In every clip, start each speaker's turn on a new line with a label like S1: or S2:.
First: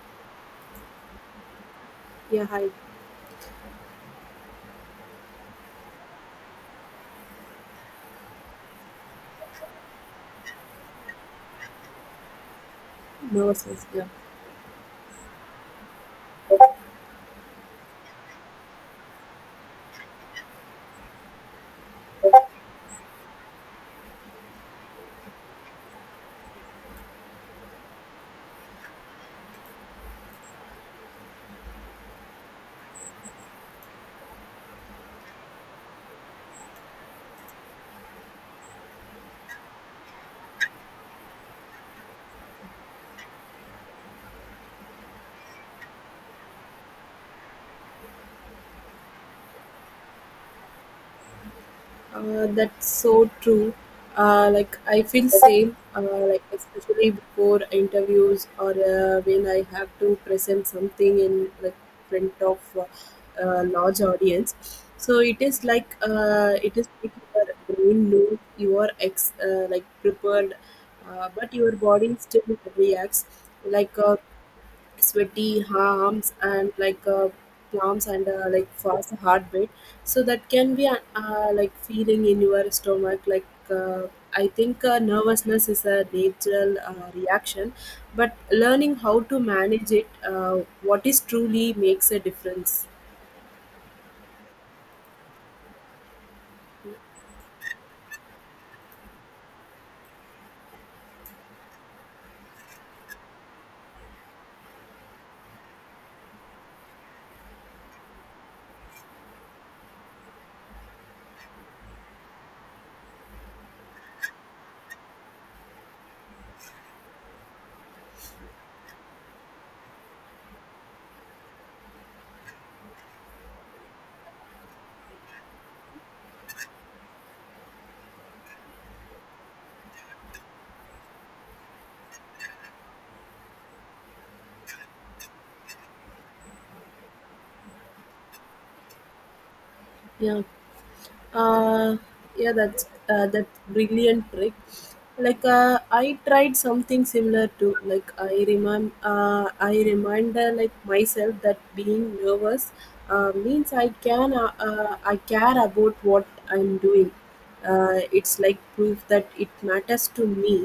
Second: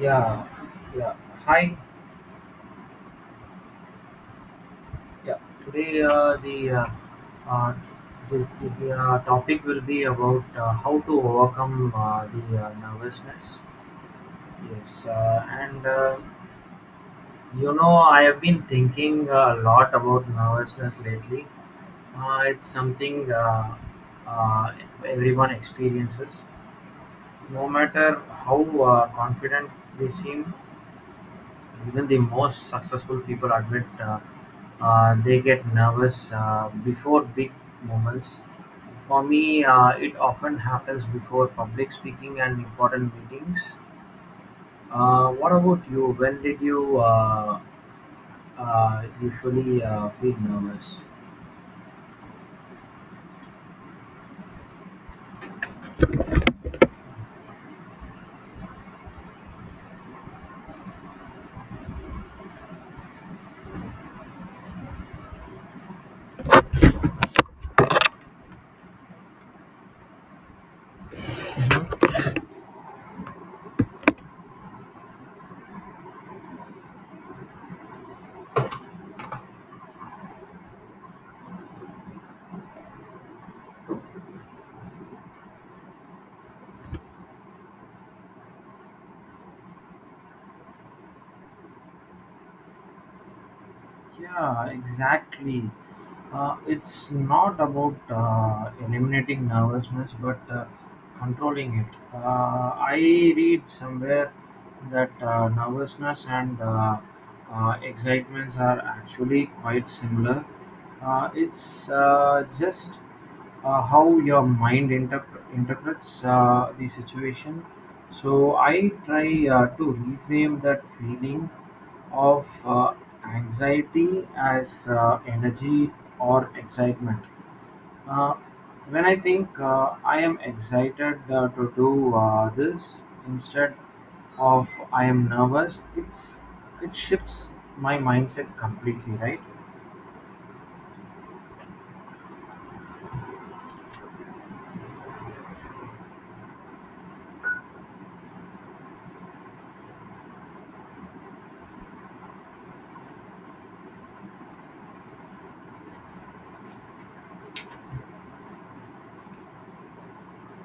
S1: Yeah, yeah. Hi.
S2: Yeah, hi.
S1: Yeah. Today uh, the topic will be about how to overcome the
S2: Never
S1: nervousness.
S2: says yeah.
S1: Yes, and I have been thinking a lot about nervousness lately. It's something uh, everyone experiences, no matter how confident they seem. Even the most successful people admit they get nervous before big moments. For me, it often happens before public speaking and important meetings. What about you? When did you usually feel nervous?
S2: That's so true. Like I feel same. Like especially before interviews, or when I have to present something in like front of a large audience. So it is like your brain knows you are ex like prepared, but your body still reacts. Like sweaty arms and like palms and like fast heartbeat, so that can be like feeling in your stomach like I think nervousness is a natural reaction, but learning how to manage it what is truly makes a difference.
S1: Yeah, exactly. It's not about eliminating nervousness, but controlling it. I read somewhere that nervousness and excitements are actually quite similar. It's just how your mind interprets the situation. So I try to reframe that feeling of anxiety as energy or excitement. Uh, when I think I am excited to do this instead of I am nervous, it shifts my mindset completely, right?
S2: Yeah uh yeah that's that brilliant trick. Like I tried something similar to, like, I reminder like myself that being nervous means I care about what I'm doing. It's like proof that it matters to me.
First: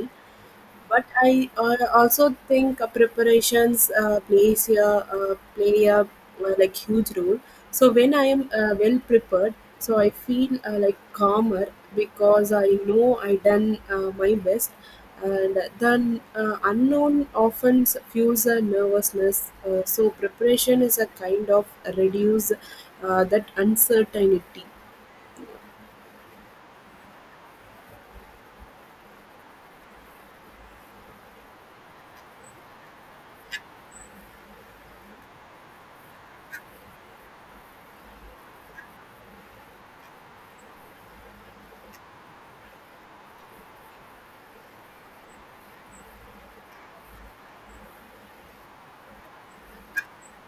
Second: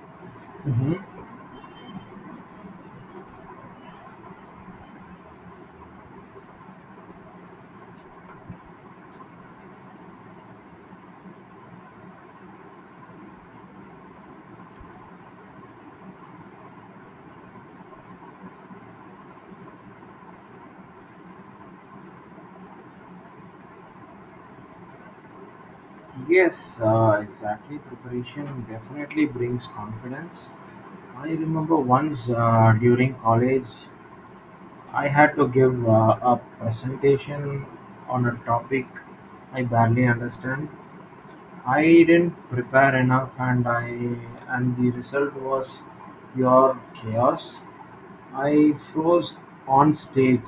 S2: But
S1: Hmm.
S2: I also think preparations play a like huge role. So when I am well prepared, so I feel like calmer because I know I done my best, and the unknown often fuels a nervousness. So preparation is a kind of reduce that uncertainty.
S1: Yes, exactly. Preparation definitely brings confidence. I remember once during college I had to give a presentation on a topic I barely understand. I didn't prepare enough and the result was pure chaos. I froze on stage.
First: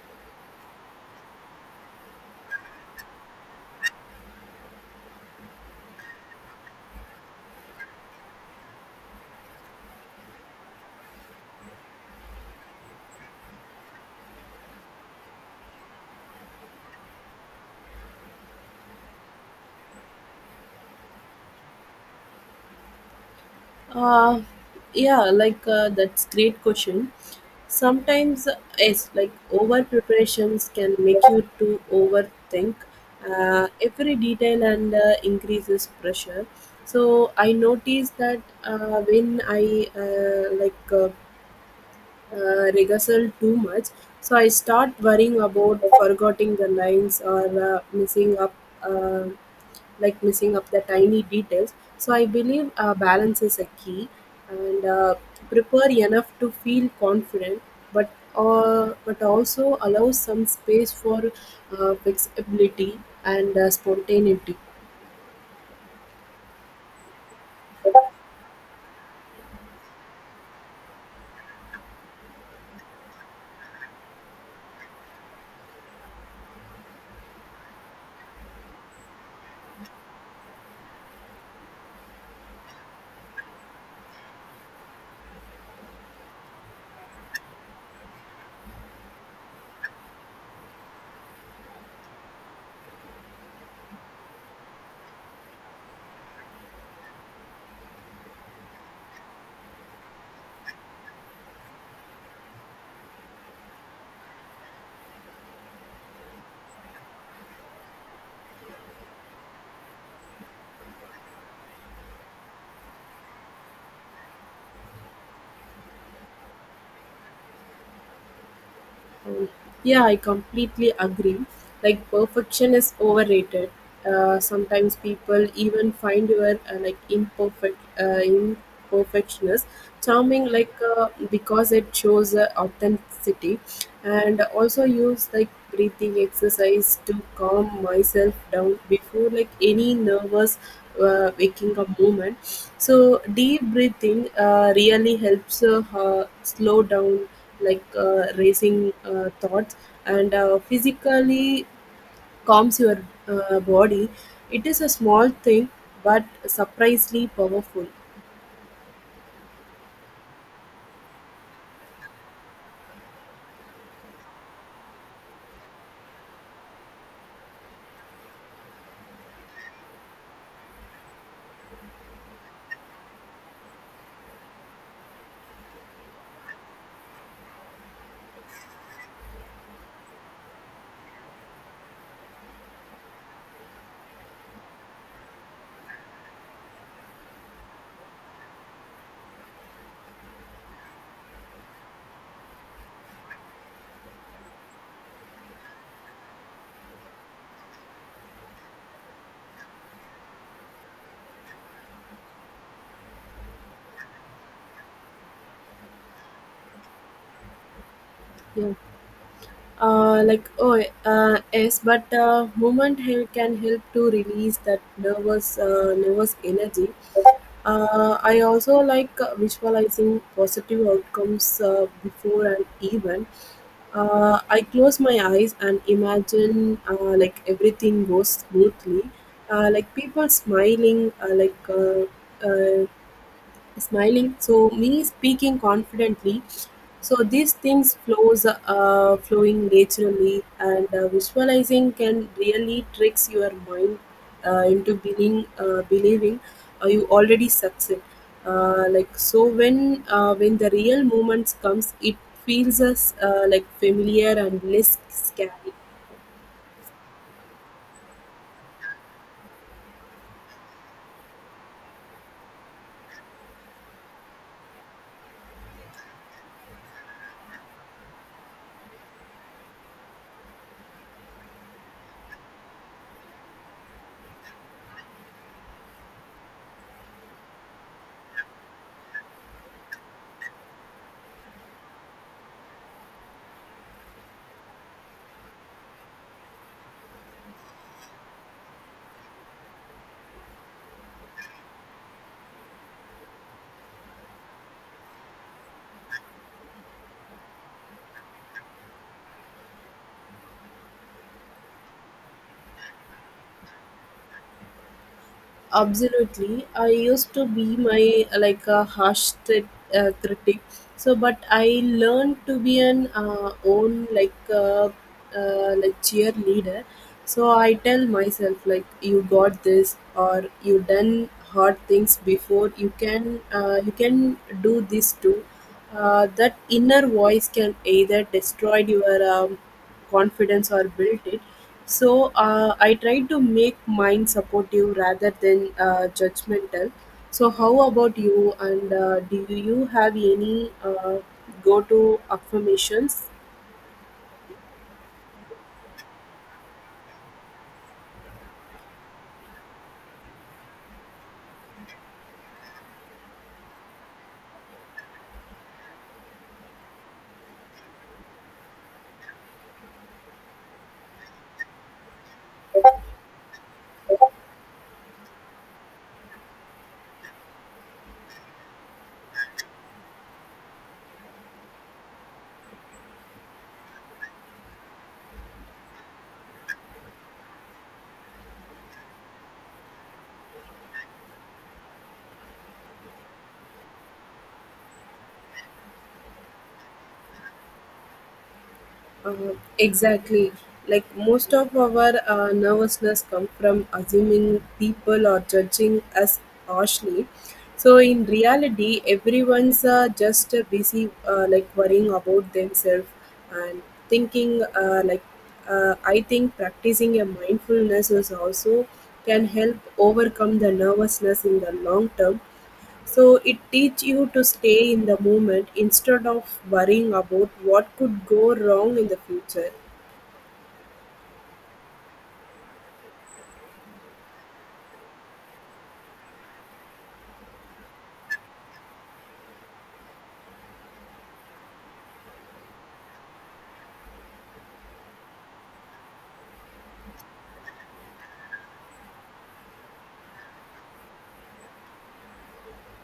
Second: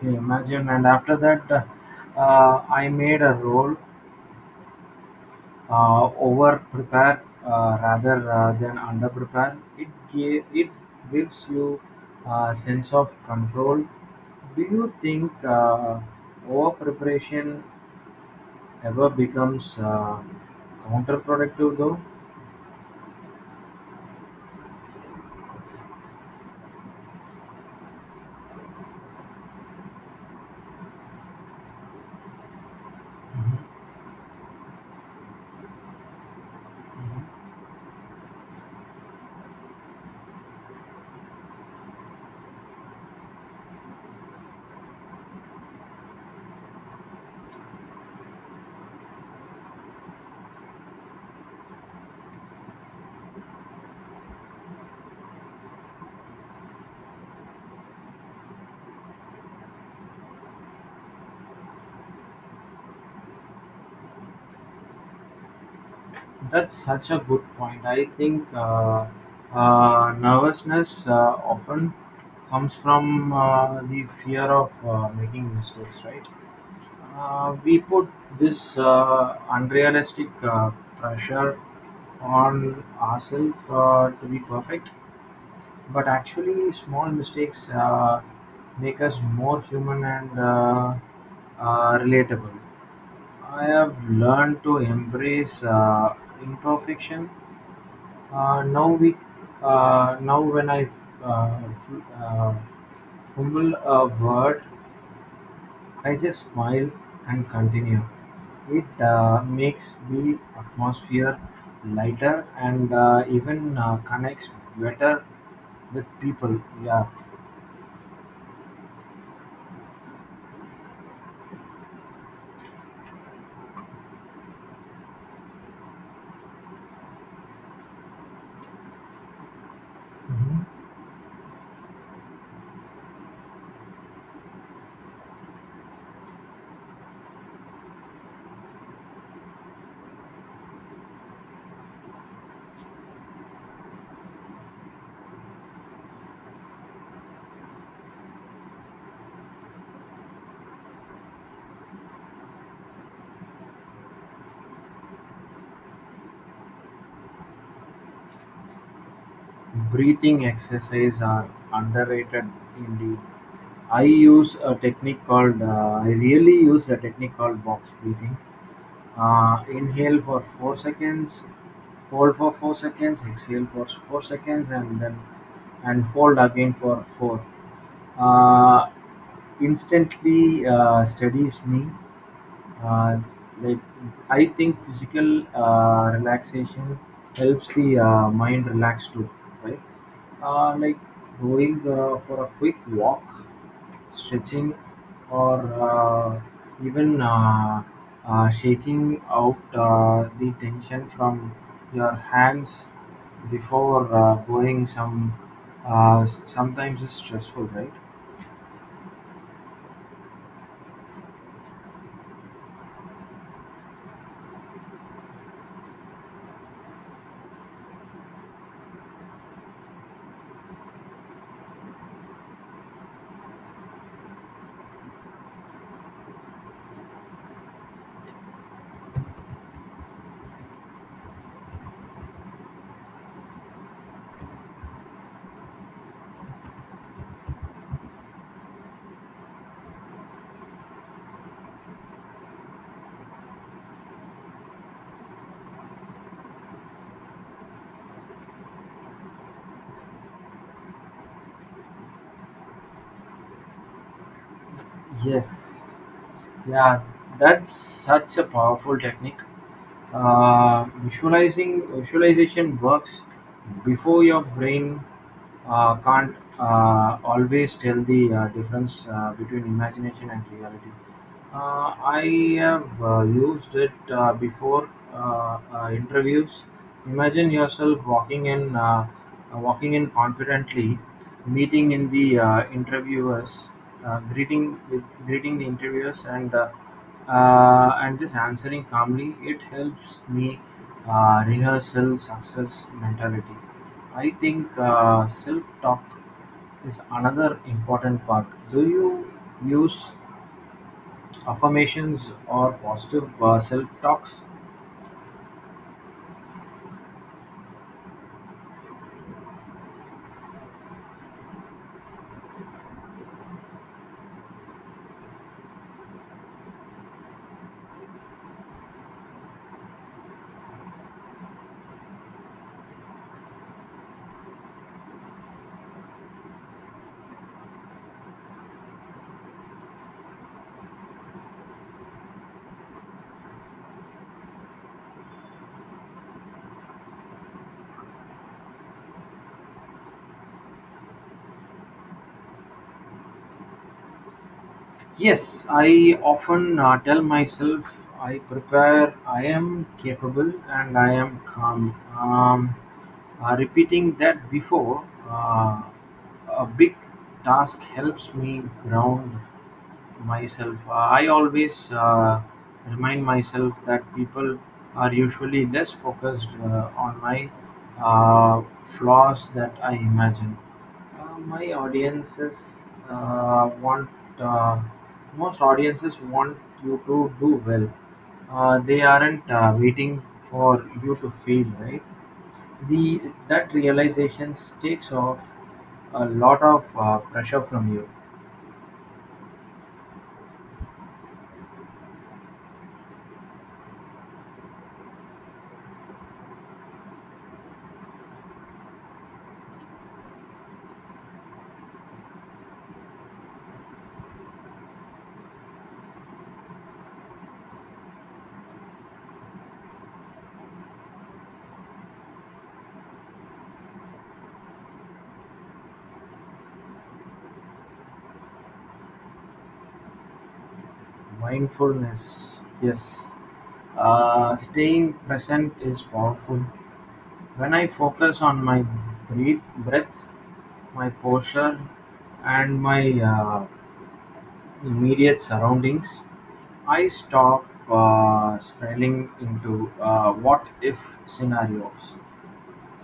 S1: Can you imagine, and after that I made a roll over-prepare rather than under-prepare, it gives you a sense of control. Do you think over-preparation ever becomes counterproductive, though?
S2: Uh, yeah, like that's great question. Sometimes yes, like over preparations can make you to overthink
S1: Mhm,
S2: every detail and increases pressure. So
S1: mhm.
S2: I noticed that when I like, rehearsal too much. So I start worrying about forgetting the lines, or uh, missing up, uh, like missing up the tiny details. So I believe balance is a key, and prepare enough to feel confident, but but also allow some space for flexibility and spontaneity.
S1: That's such a good point. I think nervousness often comes from the fear of making mistakes, right? We put this unrealistic pressure on ourselves to be perfect, but actually, small mistakes make us more human and relatable. I have learned to embrace imperfection. Uh, now we, now when I uh, f- uh, fumble a word I just smile and continue. It makes the atmosphere lighter and even connects better with people. Yeah.
S2: Yeah, I completely agree. Like perfection is overrated. Sometimes people even find your like imperfectionist charming, like
S1: Mhm.
S2: because it shows authenticity. And also use like breathing exercise to calm myself down before like any nervous waking up moment. So deep breathing really helps slow down like racing thoughts and physically calms your body. It is a small thing but surprisingly powerful.
S1: Breathing exercise are underrated indeed. I really use a technique called box breathing. Inhale for 4 seconds, hold for 4 seconds, exhale for 4 seconds, and hold again for 4. Uh, Instantly steadies me. Uh, like I think physical relaxation helps the mind relax too, right? Like going for a quick walk, stretching, or uh, even shaking out the tension from your hands before going some sometimes is stressful, right?
S2: Yeah, like oh, yes, but movement here can help to release that nervous energy. I also like visualizing positive outcomes before an event. I close my eyes and imagine like everything goes smoothly, like people smiling, uh, smiling, so me speaking confidently. So these things flows flowing naturally, and visualizing can really tricks your mind into believing you already succeed. Like so when the real moments comes, it feels us like familiar and less scary.
S1: Yes, yeah, that's such a powerful technique. Visualizing Visualization works before your brain can't always tell the difference between imagination and reality. I have used it before interviews. Imagine yourself walking in, Walking in confidently, meeting in the interviewers, greeting with greeting the interviewers, and just answering calmly, it helps me rehearsal success mentality. I think self-talk is another important part. Do you use affirmations or positive self-talks?
S2: Absolutely. I used to be my like a harsh critic. So but I learned to be an own, like, like cheerleader. So I tell myself, like, you got this, or you done hard things before, you can do this too. That inner voice can either destroy your confidence or built it. So I try to make mine supportive rather than judgmental. So how about you, and do you have any go to affirmations?
S1: Yes, I often tell myself I prepare, I am capable, and I am calm. Repeating that before a big task helps me ground myself. I always remind myself that people are usually less focused on my uh, flaws that I imagine. My audiences want uh, Most audiences want you to do well. They aren't waiting for you to fail, right? The That realization takes off a lot of pressure from you.
S2: Exactly. Like most of our nervousness come from assuming people are judging us harshly. So in reality, everyone's just busy like worrying about themselves and thinking I think practicing a mindfulness is also can help overcome the nervousness in the long term. So it teach you to stay in the moment instead of worrying about what could go wrong in the future.
S1: Mindfulness, yes. Staying present is powerful. When I focus on my breath, my posture, and my uh, immediate surroundings, I stop spiraling into what if scenarios.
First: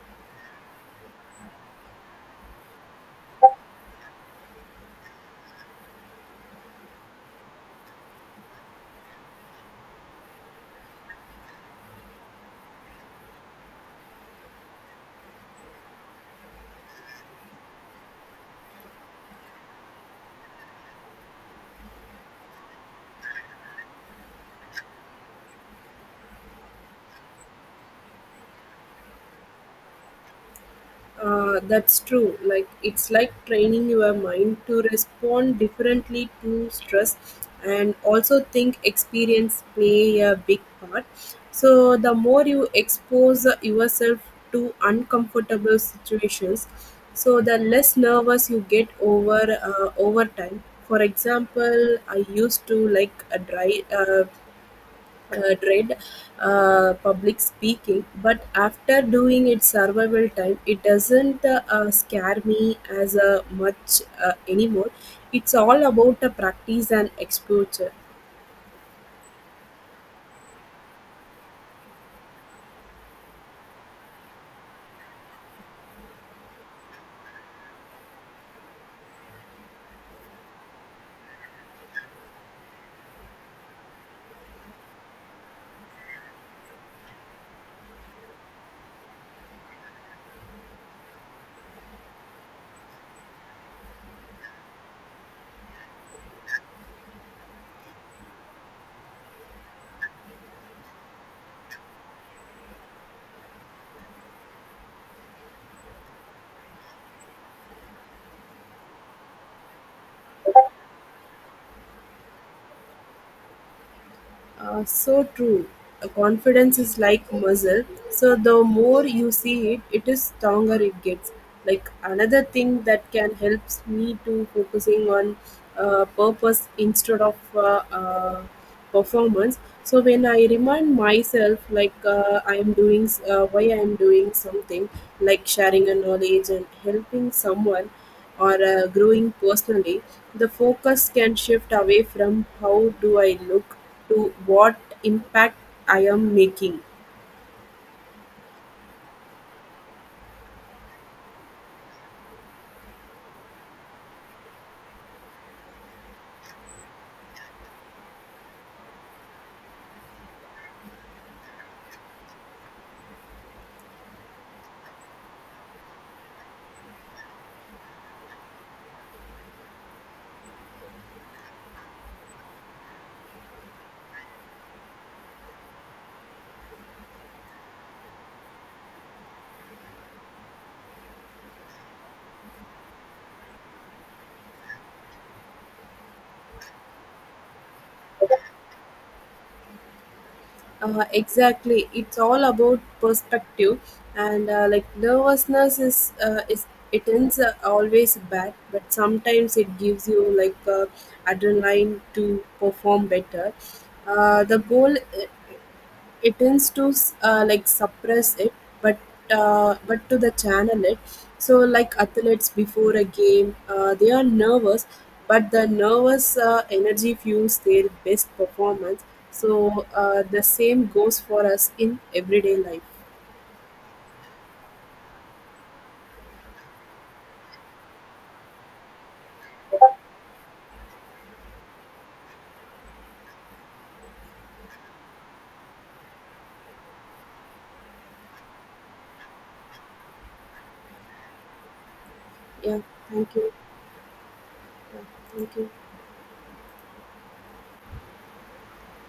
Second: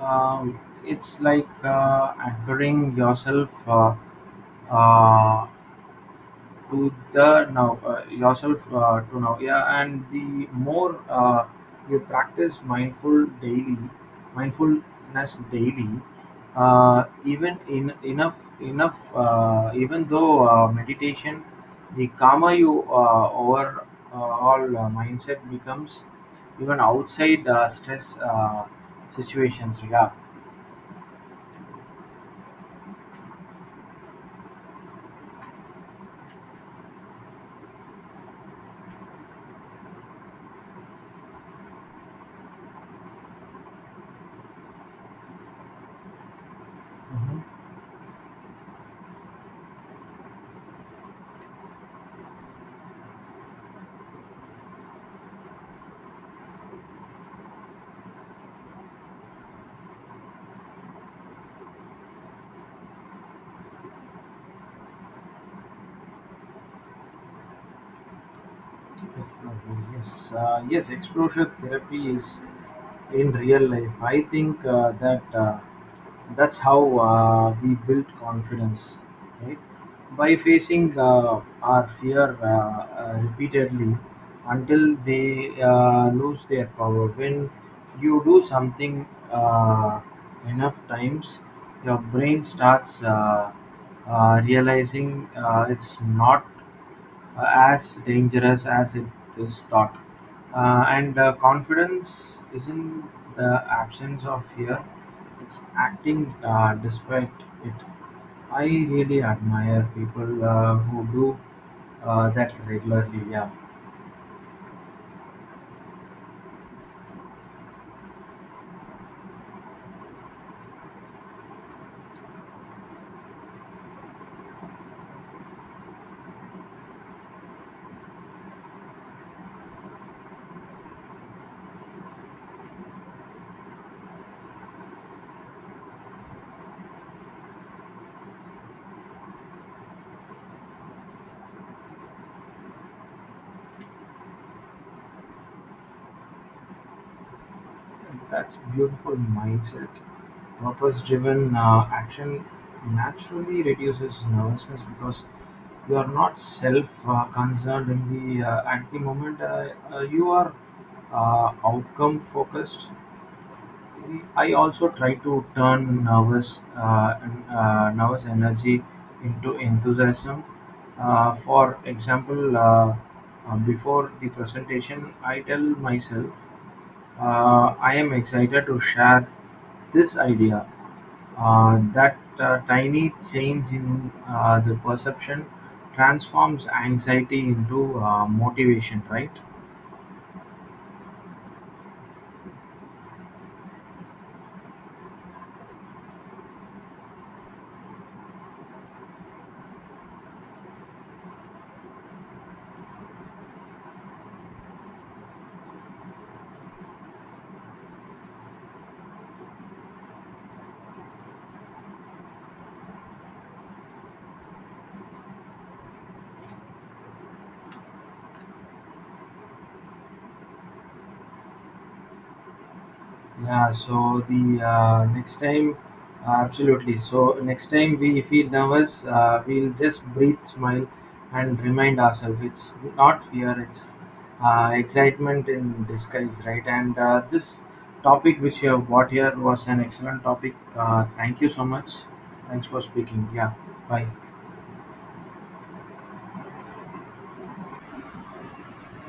S1: It's like anchoring uh, yourself to now. Yeah, and the more you mindfulness daily, even in enough enough even though meditation, the calmer you over all mindset becomes, even outside stress situations. Yeah.
S2: That's true. Like it's like training your mind to respond differently to stress, and also think experience play a big part. So the more you expose yourself to uncomfortable situations, so
S1: Mhm.
S2: the less nervous you get over time. For example, I used to like a dry. Dread public speaking, but after doing its survival time, it doesn't scare me as much anymore. It's all about the practice and exposure.
S1: Definitely. Yes, yes, exposure therapy is in real life. I think that's how we build confidence, right? By facing our fear repeatedly until they lose their power. When you do something uh, enough times, your brain starts realizing it's not uh, as dangerous as it is thought. And Confidence isn't the absence of fear, it's acting despite it. I really admire people who do that regularly. Yeah.
S2: So true. Confidence is like muscle. So the more you see it, it is stronger it gets. Like another thing that can help me to focusing on purpose instead of performance. So when I remind myself, like I am doing, why I am doing something, like sharing a knowledge and helping someone, or growing personally, the focus can shift away from how do I look to what impact I am making.
S1: That's beautiful mindset. Purpose-driven action naturally reduces nervousness because you are not self-concerned in the at the moment. You are outcome-focused. I also try to turn nervous energy into enthusiasm. For example, before the presentation, I tell myself I am excited to share this idea that tiny change in the perception transforms anxiety into motivation, right?
S2: Exactly. It's all about perspective, and like nervousness is it ends always bad, but sometimes it gives you like adrenaline to perform better. The goal it tends to like suppress it, but but to the channel it. So like athletes before a game they are nervous, but the nervous energy fuels their best performance. So the same goes for us in everyday life.
S1: Yeah, so the uh, next time, absolutely. So next time we feel nervous, we'll just breathe, smile, and remind ourselves it's not fear, it's excitement in disguise, right? And this topic which you have brought here was an excellent topic. Thank you so much. Thanks
S2: Yeah,
S1: for speaking.
S2: thank you.
S1: Yeah, bye.
S2: Yeah, thank you.